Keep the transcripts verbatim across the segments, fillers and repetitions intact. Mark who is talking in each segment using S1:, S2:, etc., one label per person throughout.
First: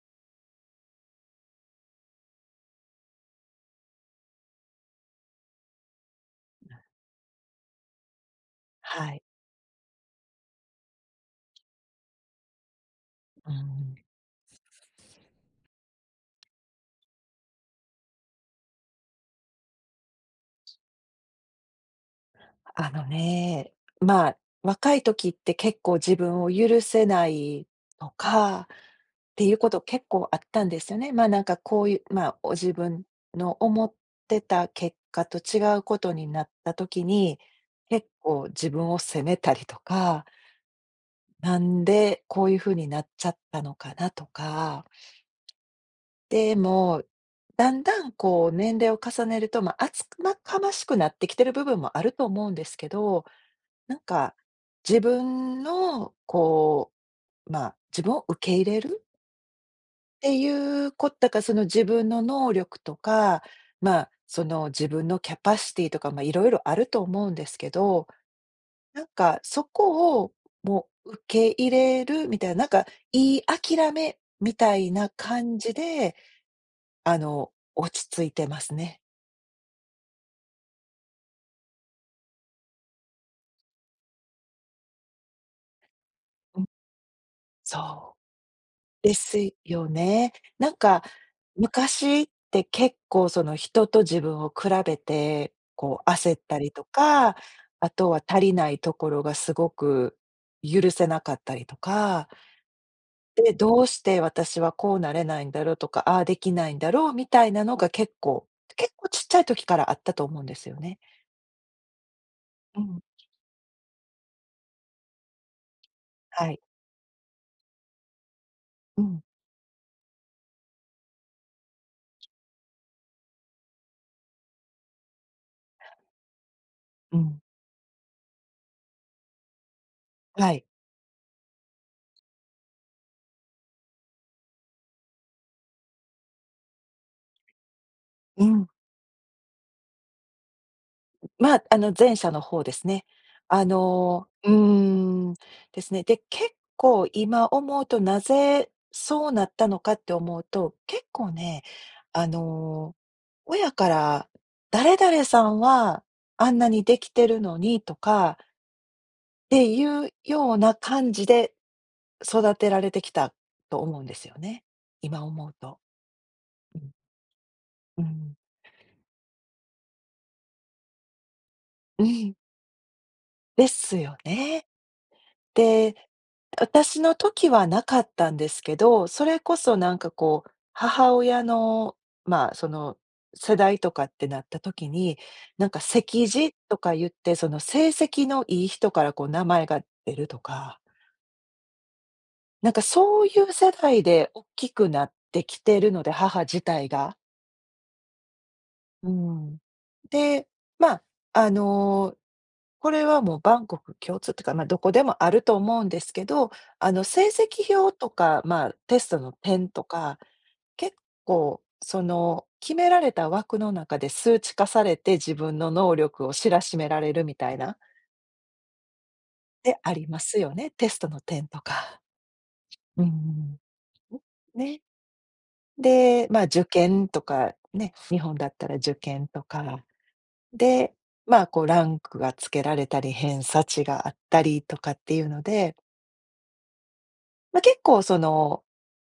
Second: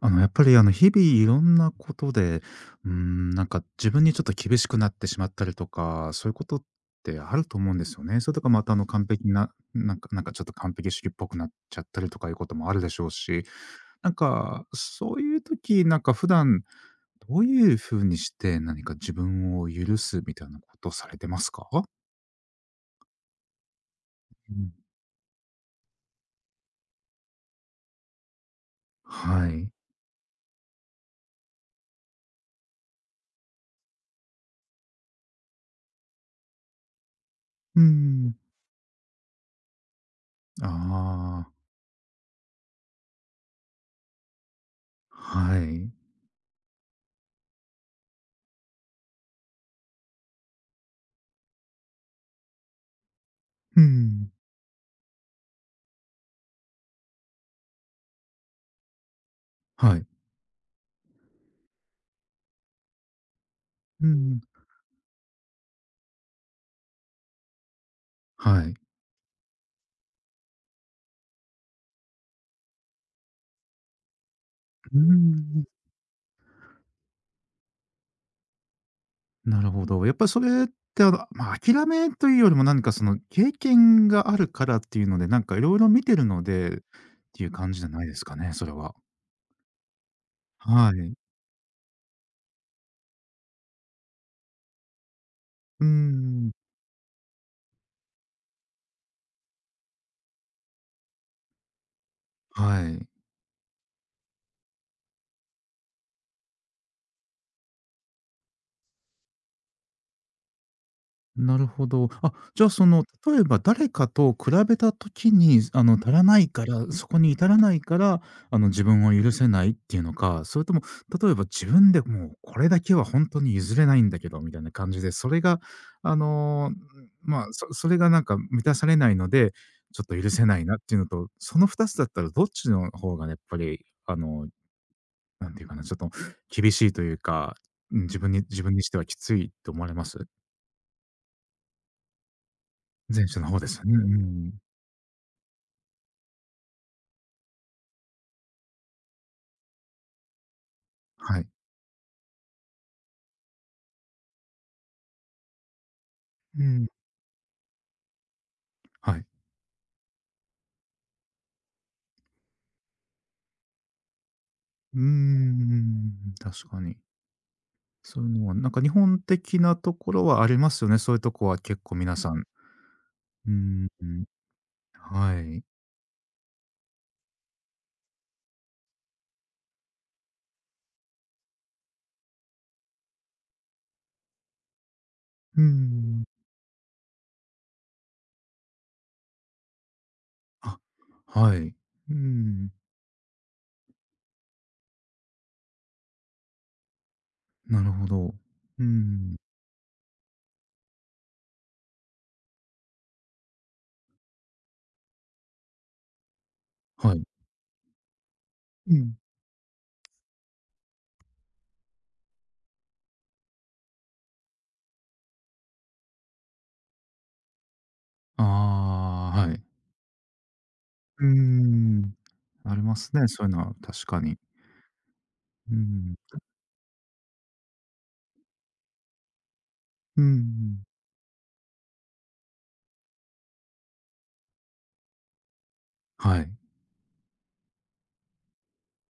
S1: あの、やっぱりあの、日々いろんなことで、うーん、なんか自分にちょっと厳しくなってしまったりとか、そういうことってあると思うんですよね。それとかまたあの
S2: は
S1: 完
S2: い。
S1: 璧な、なんかなんかちょっと完璧主義っぽくなっちゃったりとかいうこともあるでしょうし、
S2: うん。
S1: なんかそういう時、なんか普段どういう風にして何か自分を許すみたいなことをされてますか？
S2: あのね、まあ、
S1: うん。
S2: 若い時って結構自分を許せないとか、って
S1: は
S2: いうこ
S1: い。
S2: と結構あったんですよね。まあなんかこういう、まあお自分の思ってた結果と違うことになった時に、
S1: う
S2: 結
S1: ん。
S2: 構自分を責めたりとか、
S1: ああ、
S2: なんでこういうふうになっちゃったのかなとか、
S1: はい。
S2: でも、だんだんこう年齢を重ねると、まあ厚かましくなってきてる部分もあると思うんですけど、
S1: う
S2: なん
S1: ん。
S2: か、自分のこう、まあ、自分を受け入れる
S1: は
S2: っ
S1: い。
S2: ていうことだか、その自分の能力とか、ま
S1: う
S2: あ、
S1: ん。
S2: その自分のキャパシティとか、まあ、いろいろあると思うんですけど、
S1: はい。
S2: なんかそこをもう受け入れるみたいな、なんか言い諦めみたい
S1: うー
S2: な感
S1: ん、
S2: じで、あの、落ち着いてますね。
S1: なるほど。やっぱりそれって、あの、まあ、諦めというよりも何かその経験があるからっていうので、なんか色々見てるの
S2: うん、
S1: でっていう感じじゃない
S2: そ
S1: で
S2: う。
S1: すかね、それは。
S2: ですよね。なん
S1: は
S2: か、
S1: い。
S2: 昔って結構その人と自分を比べて、
S1: うー
S2: こう焦っ
S1: ん、
S2: たりとか、あとは足りないところがすごく許せなかったりとか、
S1: はい。
S2: で、どうして私はこうなれないんだろうとか、ああできないんだろうみたいなのが結構、結構ちっちゃい時からあったと思うんですよね。
S1: なるほど。あ、じゃあ、
S2: う
S1: そ
S2: ん、
S1: の、例えば誰かと比べた時に、あの、足らない
S2: はい。
S1: から、そこに至らないから、あの、自
S2: う
S1: 分を
S2: ん、
S1: 許せないっていうのか、それとも、例えば自分でもうこれだけは本当に譲れないんだけどみたいな感じで、それが、あの、
S2: うん、
S1: まあ、そそれがなんか満たされないので、ちょっと許せ
S2: は
S1: な
S2: い。
S1: いなっていうのと、そのふたつだったらどっちの方がやっぱり、あの、なんていうかな、ちょっと厳しいというか、うん、自分に
S2: う
S1: 自
S2: ん。
S1: 分にしてはきついと思われます？
S2: まあ、あの、前者の方ですね。
S1: 前者の方
S2: あ
S1: ですよね。う
S2: のう
S1: ん
S2: ーん、ですね。で、結構今思うと、なぜそうなったのかって思うと、結構
S1: はい。
S2: ね、あの、親から、「誰々さんはあん
S1: う
S2: なに
S1: ん、
S2: できてるのに」とかっ
S1: はい。
S2: ていうような感じで育てられてきたと思うんですよね。
S1: うー
S2: 今思うと。
S1: ん、確
S2: う
S1: か
S2: ん、
S1: に。
S2: う
S1: そういう
S2: ん、
S1: のは、なんか日本的なところはありますよね。そういうとこは結構
S2: う
S1: 皆さ
S2: ん、
S1: ん。う
S2: で
S1: ん、
S2: すよね。
S1: はい。
S2: で、私の時はなかったんですけど、それこそなんかこう、母親の、まあ、その、世代とかってなった時に、
S1: う
S2: なんか
S1: ん。
S2: 席次とか言って、その成績のいい人からこう名前が出ると
S1: あ、
S2: か、
S1: はい。う
S2: な
S1: ん、
S2: んかそういう世代で大きくなってきてるので、母自体が。
S1: なるほど。う
S2: う
S1: ん、
S2: ん。で、まあ、あの、これはもうバンコク共通というか、まあ、どこでもあると思うんですけど、あの、
S1: はい。
S2: 成績表とか、まあ、
S1: う
S2: テス
S1: ん。
S2: トの点とか、結構その、決められた枠の中で数値化されて、自分の能力を知らしめられるみたいな、
S1: ああ、はい。
S2: でありますよね、テストの
S1: う
S2: 点とか。
S1: ん。ありま
S2: う
S1: すね、そういうのは確かに。
S2: ん、ね。
S1: うん。
S2: で、まあ、受験とかね、日本だったら受験とか
S1: うん。
S2: で、まあ、こうランクがつけられたり、偏差値があったりとかっていうので、
S1: はい。
S2: まあ、結構その、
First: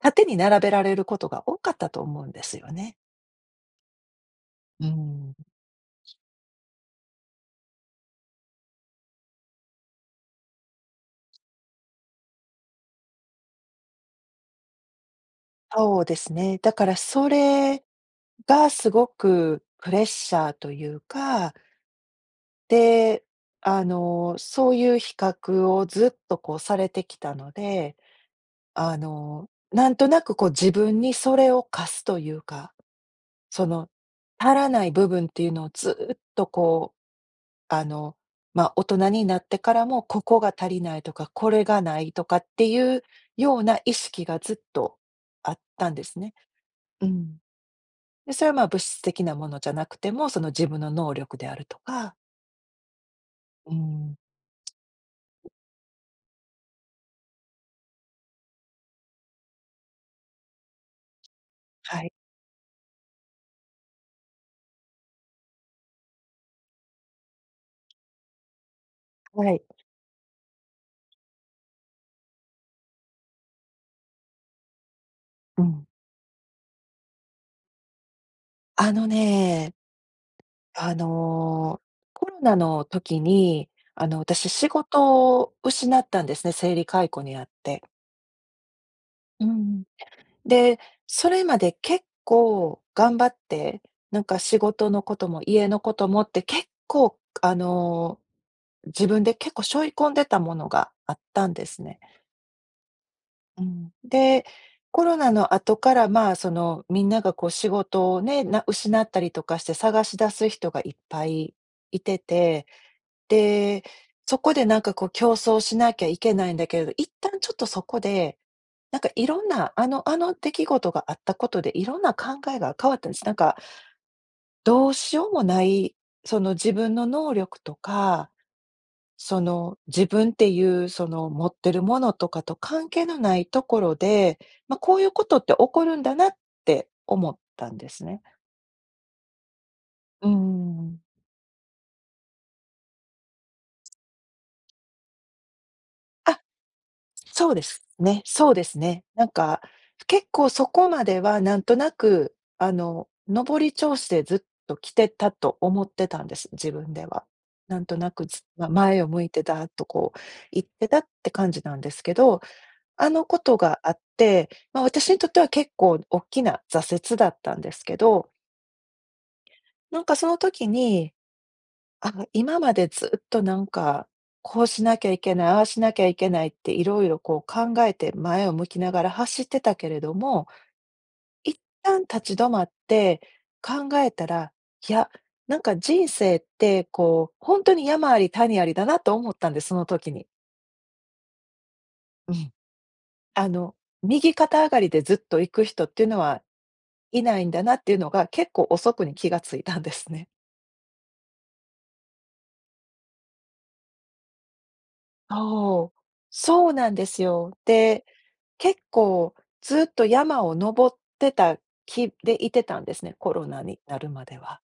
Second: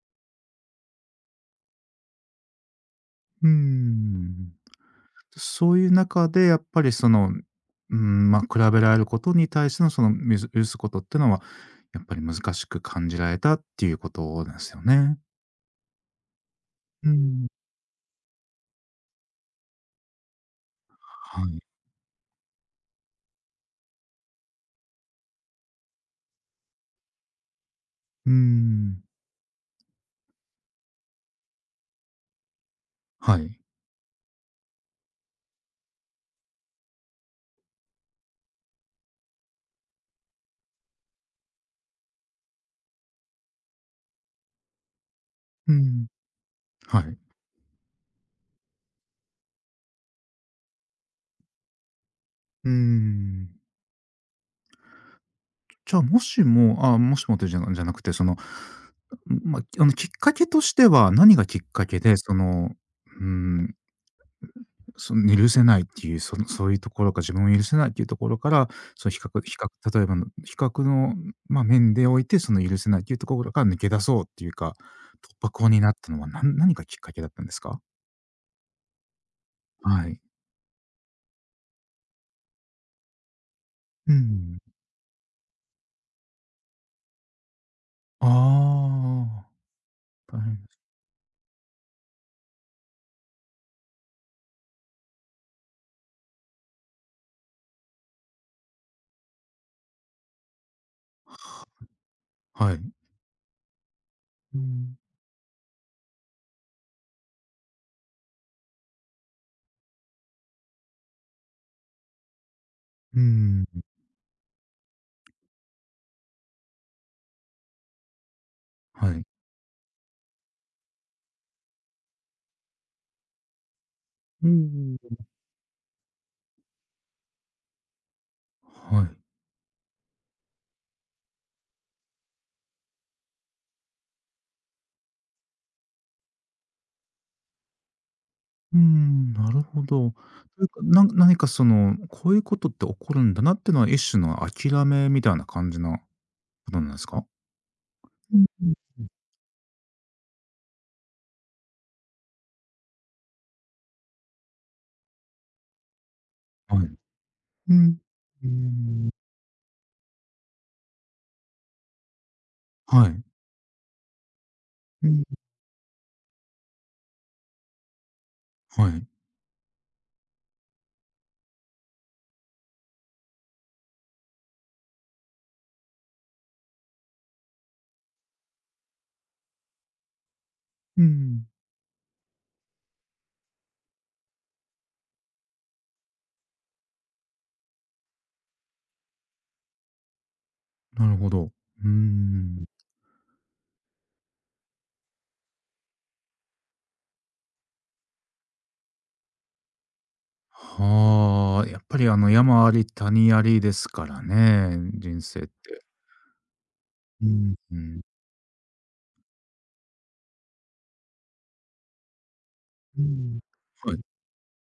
S2: 縦に並べられることが多かったと思うんですよね。
S1: うん。
S2: うん。
S1: そういう中でやっぱりその、うん、まあ、比べられることに対してのその、みず許すことってのは、やっぱり難しく感じられたっていうことなんですよね。
S2: そうですね。だから
S1: う
S2: そ
S1: ん。
S2: れがすごくプレッシャーという
S1: は
S2: か、
S1: い。
S2: で、あの、そういう比較をずっとこうされてきたので、
S1: う
S2: あ
S1: ん。
S2: の、なんとなくこう自分にそれを課すというか
S1: はい。
S2: その、足らない部分っていうのをずっとこう、あの、まあ、大人になってからも、ここが足りないとか、これがないとかっていうような意識がずっとあっ
S1: う
S2: たんで
S1: ん。
S2: すね。
S1: は
S2: う
S1: い。
S2: ん。で、それは、まあ、物質的なものじゃなくても、その自分の能力であるとか、
S1: うん。
S2: うん、
S1: じゃあ、もしもあもしもってじゃなじゃなくて、その、まあ、あの、きっかけとしては、何がきっかけ
S2: はい、
S1: で、その、うん、そのね許せないっていう、そのそういうところか自分を許せないっていうところから、その比較
S2: は
S1: 比
S2: い、
S1: 較例えばの比較の、まあ、面でおいて、その許せないっていうところから抜け出そうっていうか、突破
S2: う
S1: 口に
S2: ん。
S1: なったのは、な何がきっかけだったんですか？
S2: あのね、
S1: はい。
S2: あの、コロナの時に、あ
S1: う
S2: の、私
S1: ん。
S2: 仕事を失ったんですね、生理解雇にあって。
S1: あ
S2: う
S1: あ、
S2: ん。
S1: 大変です。
S2: で、それまで結構頑張って、なんか仕事のことも家のこともって結構、あの、自分で結構背負い込んでたものがあったんですね。
S1: はい。
S2: うん。で、
S1: うん。
S2: コロナの後から、まあ、その、みんながこう仕事をね、な失ったりとかして探し出す人がいっぱいいてて
S1: うん、
S2: で、そこでなんかこう競争しなきゃいけないんだけれど、一旦ちょっとそこで、なんか
S1: はい。
S2: いろんな、あのあの出来事があったことで、いろんな考えが変わったんです。なんか、
S1: う
S2: どう
S1: ん。
S2: しようもない、その自分の能力とか、
S1: はい。
S2: その自分っていうその持ってるものとかと関係のないところで、まあ、こういうことって起こるんだなって思ったんですね。
S1: うーん、なるほど。
S2: うー
S1: というか、
S2: ん。
S1: な何かその、こういうことって起こるんだなってのは、一種の諦めみたいな感じなこ
S2: あ
S1: となんですか？
S2: そうですね、
S1: うん
S2: そうです
S1: う
S2: ね。
S1: ん。
S2: なんか、結構そこまではなんとなく、あの、上り調子でずっと来てたと思ってたんです、自
S1: は
S2: 分
S1: い。
S2: では。
S1: う
S2: なんと
S1: ん。
S2: なく、ず
S1: うー
S2: まあ、前を
S1: ん。
S2: 向いてだとこう、言ってたって感じなんですけど、
S1: は
S2: あ
S1: い。
S2: のことがあって、まあ、
S1: う
S2: 私に
S1: ん。
S2: とっては結構大きな挫折だったんですけど、
S1: はい。
S2: なんかその時にあの、今までずっとなんか、こうしなきゃいけない、ああしなきゃいけないっていろいろこう考えて前を向きながら走ってたけれども、
S1: うん。
S2: 一旦立ち止まって考えたら、いや、なんか人生ってこう、本当に山あり谷ありだなと思ったんです、その時に。
S1: なるほど。うー
S2: うん。
S1: ん。
S2: あの、右肩上がりでずっと行く人っていうのはいないんだなっていうのが、結構遅くに気がついたんですね。
S1: はあ、やっぱりあの山あり谷ありですからね、人生って。
S2: そう、そうなんです
S1: うん、
S2: よ。
S1: うん。
S2: で、結構ずっと山を登ってた気でいてたんで
S1: う
S2: すね、コ
S1: ん。
S2: ロナに
S1: は
S2: な
S1: い。
S2: るまでは。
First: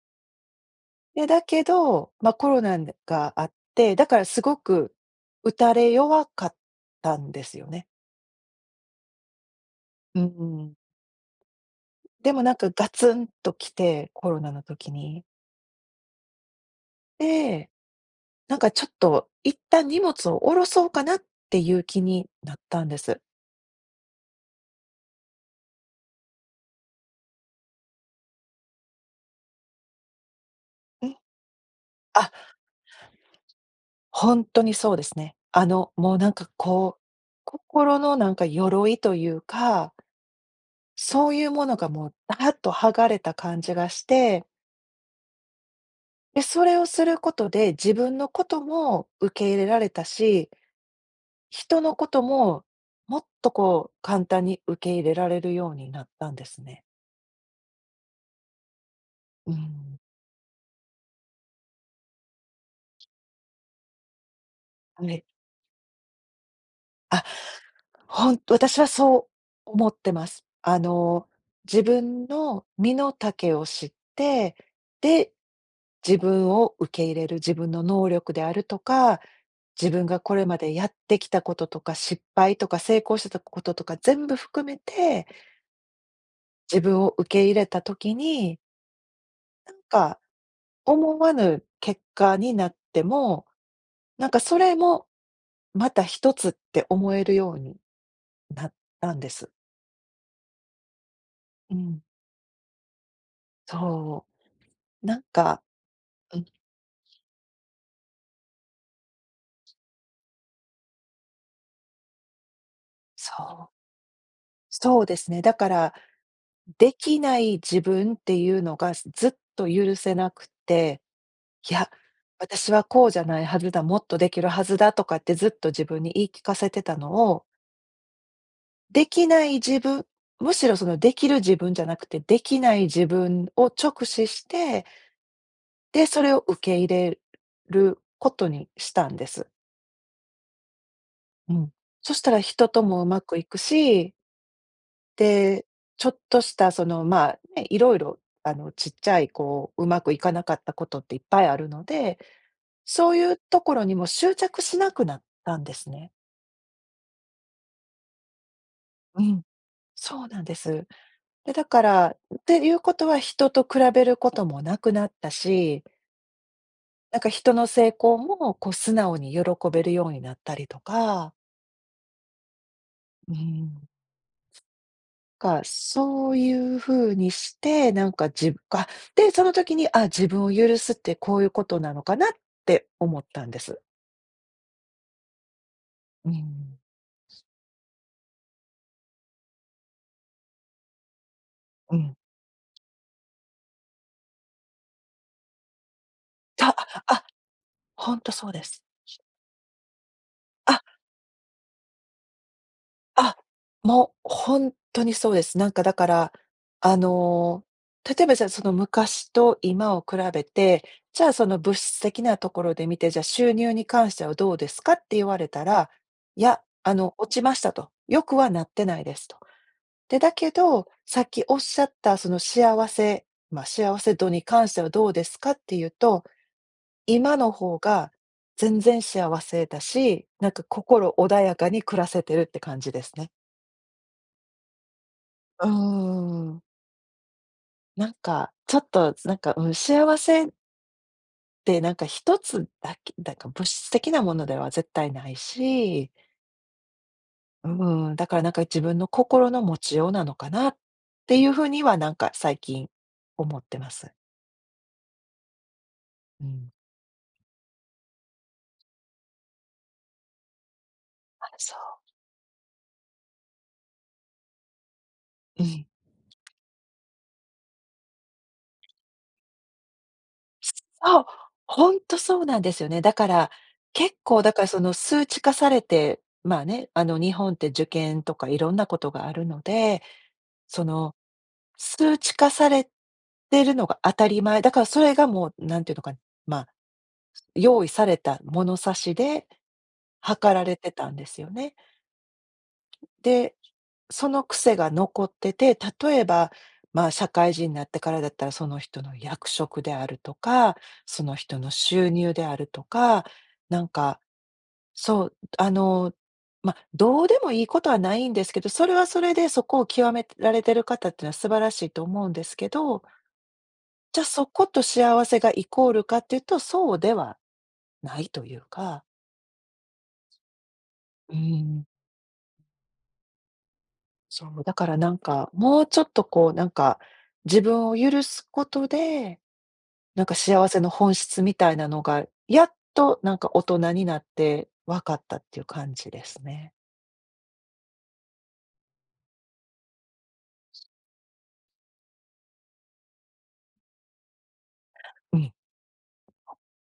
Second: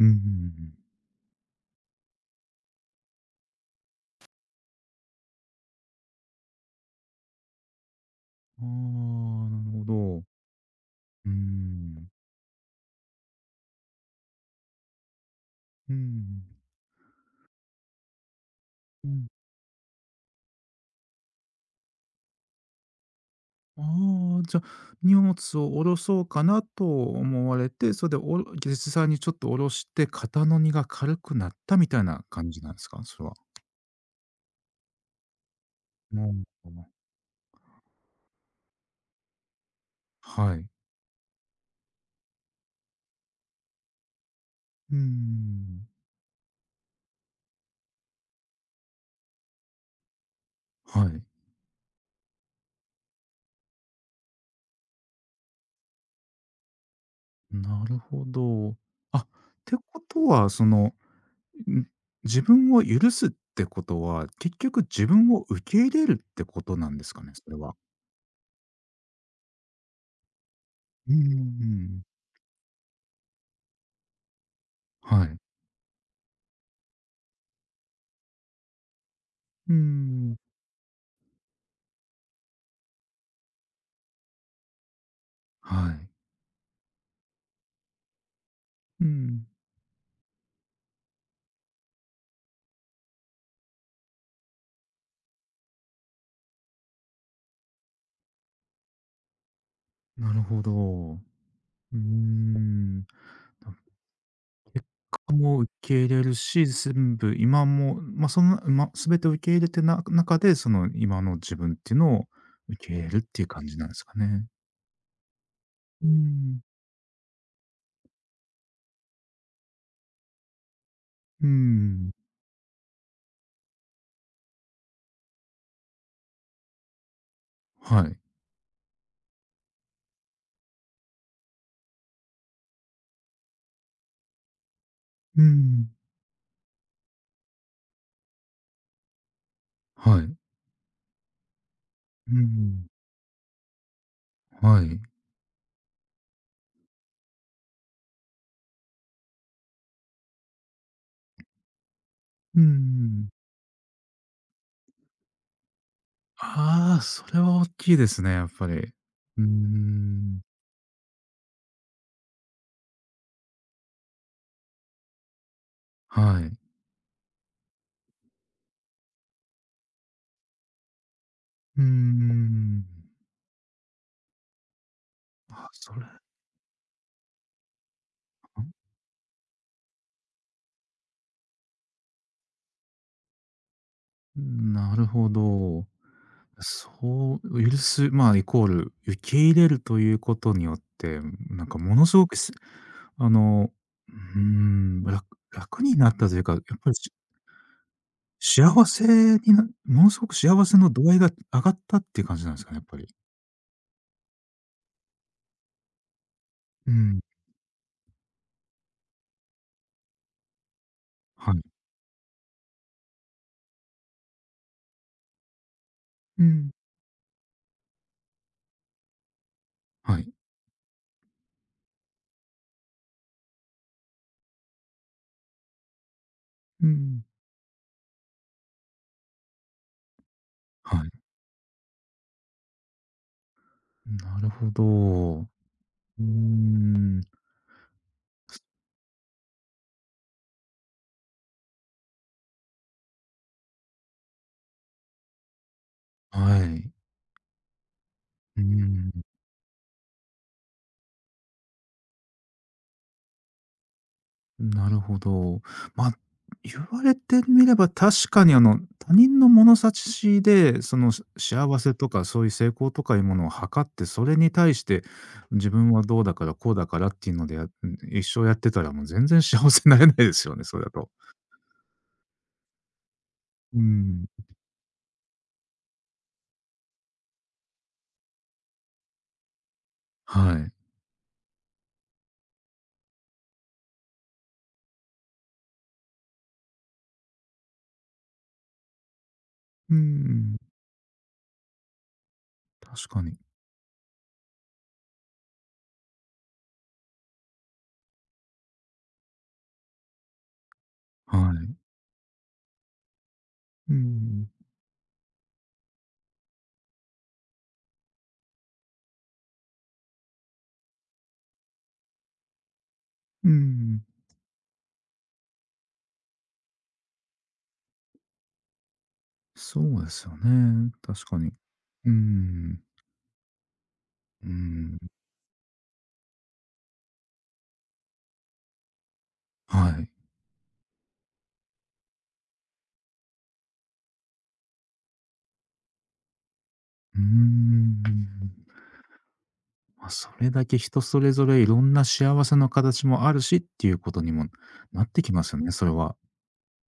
S1: うんうんうん。
S2: で、だけど、まあ、コロナがあって、だからすごく打たれ弱かったんですよね。
S1: ああ、なる
S2: う
S1: ほど。
S2: ん。
S1: うんうん。
S2: でもなんかガツンと来て、コロナの時に。で、なんかちょっ
S1: うん。
S2: と一旦荷物を下ろそうかなっていう気になったんです。
S1: ああ、じゃあ、荷物を下ろそうかなと思われて、それでおろ実際にちょっと下ろして、肩の荷が
S2: うん。
S1: 軽くなったみたいな
S2: あ
S1: 感じなんですか？それは。
S2: ほんとにそうですね。あの、もう
S1: な
S2: なん
S1: る
S2: か
S1: ほど。
S2: こう、心のなんか鎧というか、
S1: はい。
S2: そういうものがもうダーッと剥がれた感じがして、
S1: うーん。
S2: で、それをすることで自分のことも受け入れられたし、
S1: はい。
S2: 人のことももっとこう簡単に受け入れられるようになったんですね。
S1: なるほど。あ、っ
S2: う
S1: て
S2: ん。
S1: ことは、その、ん、自分を許すってことは、結局自
S2: はい。
S1: 分を受け入れるってことなんですかね？それは。
S2: ほん私はそう思ってます。あ
S1: うん
S2: の、自
S1: ん。
S2: 分の身の丈を知って、
S1: は
S2: で、
S1: い。
S2: 自分を受け入れる、自分の能力であるとか、
S1: うー
S2: 自分がこ
S1: ん。
S2: れまでやってきたこととか、失敗とか成功してたこととか全部含めて、
S1: はい。
S2: 自分を受け入れた時に、
S1: うん。
S2: なんか思わぬ結果になっても、なんかそれもまた一つって思えるようになったんです。
S1: なるほど。う
S2: う
S1: ー
S2: ん、
S1: ん、
S2: そ
S1: 結
S2: う。なん
S1: 果も
S2: か
S1: 受け入れる
S2: うん、
S1: し、全部今も、まあ、その、ま、全て受け入れてな中で、その今の自分っていうのを受け入れるっていう感
S2: そ
S1: じ
S2: う。
S1: なんですかね。
S2: そうですね。だから、
S1: うーん、
S2: できない自分っていうのがずっと許せなくて、
S1: うー
S2: いや、
S1: ん、
S2: 私はこうじゃないはずだ、もっとできるはずだとかってずっと自分に言い聞かせてたのを、
S1: はい。
S2: できない自分、むしろそのできる自分じゃなくて、できない自分を直視して、
S1: うーん、
S2: で、それを受け入れることにしたんです。
S1: はい。
S2: うん。そした
S1: うー
S2: ら人と
S1: ん、
S2: もうまくいくし
S1: はい。
S2: で、ちょっとしたその、まあ、ね、いろいろ、あの、ちっちゃいこう、うまくいかなかったことっていっぱいあるので、
S1: うー
S2: そう
S1: ん。
S2: いうところにも執着しなくなったんですね。
S1: ああ、それは大きいですね、やっぱり。
S2: う
S1: う
S2: ん、
S1: ー
S2: そう
S1: ん、
S2: なんです。で、だから、っていうことは人と比べることもなくなったし、
S1: はい。
S2: なんか人の成功もこう素直に喜べるようになったりとか、
S1: うーん。
S2: うん。か、
S1: あ、それ、
S2: そういう風にして、なんか自分かで、その時に、あ、自分を許すってこういうことなのかなって思ったんです。
S1: ん、なるほど。
S2: うん。
S1: そう、許す、まあ、イコール受け入れるということによって、なんかも
S2: う
S1: の
S2: ん。
S1: すごくすあの、うーん、楽楽になったというか、やっ
S2: た
S1: ぱりし
S2: あ、ほんとそうです。
S1: 幸せになものすごく幸せ
S2: あ、
S1: の度合いが上がったっていう感じなんですかね、やっぱり。
S2: あ、もうほんとにそうです。なんかだから、
S1: う
S2: あ
S1: ん。
S2: の、例えばじゃあ、その昔と今を比べて、じゃあ、そ
S1: は
S2: の
S1: い。
S2: 物質的なところで見て、じゃあ、収入に関してはどうですかって言われたら、い
S1: う
S2: や、
S1: ん。
S2: あの、落ちましたと、良くはなってないですと。
S1: は
S2: で、
S1: い。
S2: だけど、さっきおっしゃったその幸せまあ、幸せ度に関してはどうですかっていうと、
S1: うん。
S2: 今の方が全然幸せだし、なんか
S1: は
S2: 心
S1: い。
S2: 穏やかに暮らせてるって感じですね。
S1: なるほど。う
S2: うー
S1: ー
S2: ん。
S1: ん。
S2: なんか、ちょっとなんか、うん、幸せってなんか一つだけなんか物質的なものでは絶対ないし、
S1: はい。
S2: うん、だからなん
S1: う
S2: か
S1: ー
S2: 自分の
S1: ん。
S2: 心の持ちようなのかなっていう風にはなんか最近思ってます。
S1: なるほど。まあ、
S2: うん。
S1: 言われてみれば確かにあの、他人の物差しで、その、し
S2: あ、そ
S1: 幸せとかそういう成功とかいうものを測って、それに対して
S2: う。う
S1: 自
S2: ん、
S1: 分はどうだから、こうだからっていうのでや一生やってたらもう全然幸せになれないですよね、それだと。
S2: そう、ほんとそうなんですよね。だから、
S1: う
S2: 結
S1: ん。
S2: 構だからその数値化されて、まあね、あの日本って受験とかいろんなことがあるので、
S1: はい。
S2: その、数値化されてるのが当たり前、だからそれがもうなんていうのか、まあ、用意された物差しで
S1: う
S2: 測
S1: ん、
S2: られてたんですよね。
S1: 確かに。
S2: で、その癖が残ってて、例えば、ま、あ社会人になってからだったら、その人の役職であるとか、その
S1: は
S2: 人の
S1: い。
S2: 収入であるとか、なん
S1: う
S2: か、
S1: ん、
S2: そう、あの、ま、あどうでもいいことはないんですけど、それはそれでそこを極められてる方っていうのは素晴らしいと思うんですけど、
S1: うん。
S2: じゃ、そこと幸せがイコールかっていうと、そうではないというか、
S1: そうですよね、確
S2: う
S1: かに。
S2: ん、
S1: うん、
S2: そ
S1: う
S2: う、だから
S1: ん、
S2: なんか、もうちょっとこう、なんか、自分を許すことで
S1: はい。
S2: なんか幸せの本質みたいなのが、やっとなんか大人になって分かったっていう感じですね。
S1: うーん。まあ、それだけ人それぞれいろんな幸せの形もあるしっていうことにもなってき
S2: う
S1: ま
S2: ん、
S1: すよね、それは。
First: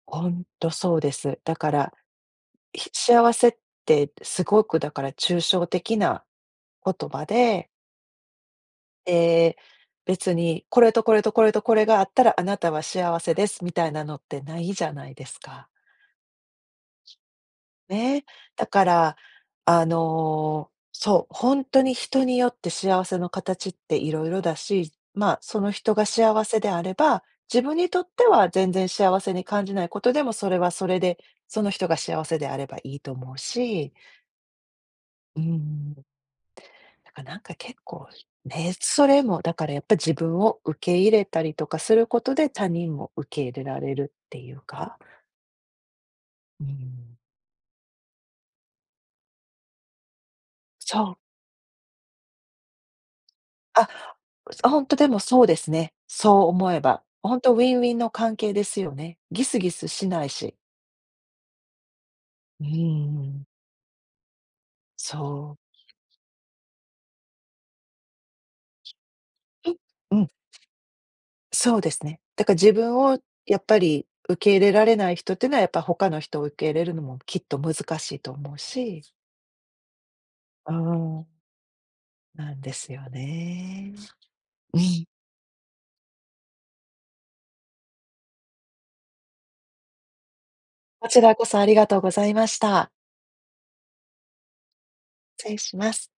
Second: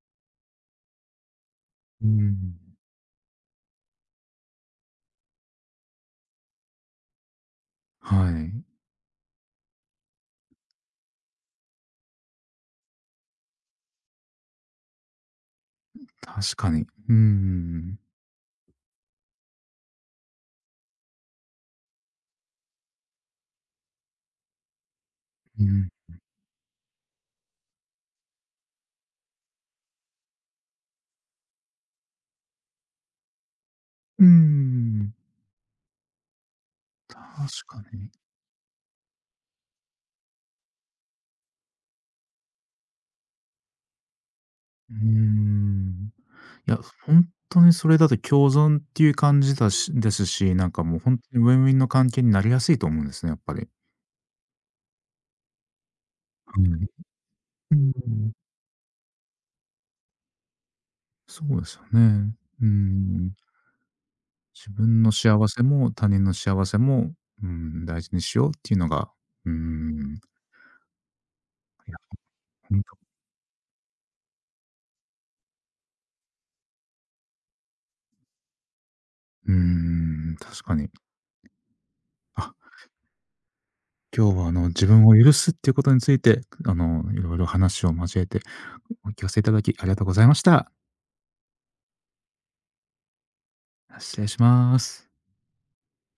S2: ほんとそうです。だから、
S1: うん。
S2: ひ幸せってすごくだから抽象的な言葉で、
S1: はい。
S2: で、別にこれとこれとこれとこれがあったらあなたは幸せですみたいなのってないじゃないですか。
S1: 確かに。うん。
S2: ね、だから、あの、そう、本当に人によって幸せの形っていろいろだし、まあ、そ
S1: う
S2: の
S1: ん。
S2: 人が幸せであれば、自分にとっては全然幸せに感じないことでも、それはそれで、その人が幸せであればいいと思うし、
S1: うん。
S2: うん、だからなん
S1: 確
S2: か結
S1: か
S2: 構
S1: に。
S2: ね、それもだからやっぱ自分を受け入れたりとかすることで、他人も受け入れられるっていう
S1: う
S2: か、
S1: ーん。
S2: う
S1: いや、
S2: ん、
S1: 本当にそれだと共存っていう感じだしですし、なんかもう
S2: そう。
S1: 本当にウィンウィンの関係になりやすいと思うんですね、やっぱり。
S2: あ、あ、ほんとでもそうですね。そう
S1: は
S2: 思え
S1: い。
S2: ば。ほんとウ
S1: う
S2: ィンウィンの
S1: ん。
S2: 関係ですよね。ギスギスしないし。
S1: そうですよね。
S2: う
S1: う
S2: ー
S1: ん。
S2: ん。
S1: 自分の幸
S2: そ
S1: せも他人の幸せも、うーん、大事にしようっていうのが、うー
S2: う。う
S1: ん。
S2: ん、そうで
S1: いや、
S2: すね。だから自
S1: ほんと、
S2: 分をやっぱり受け入れられない人ってのは、やっぱ他の人を受け入れるのもきっと難しいと思うし。
S1: うーん、確
S2: あ
S1: かに。
S2: あ。な
S1: あ、
S2: んですよね。
S1: 今日はあの、
S2: う
S1: 自
S2: ん。
S1: 分を許すっていうことについて、あの、いろいろ話を交えてお聞かせいただきありがとうございました。
S2: こちらこそありがとうございました。
S1: 失礼します。
S2: 失礼します。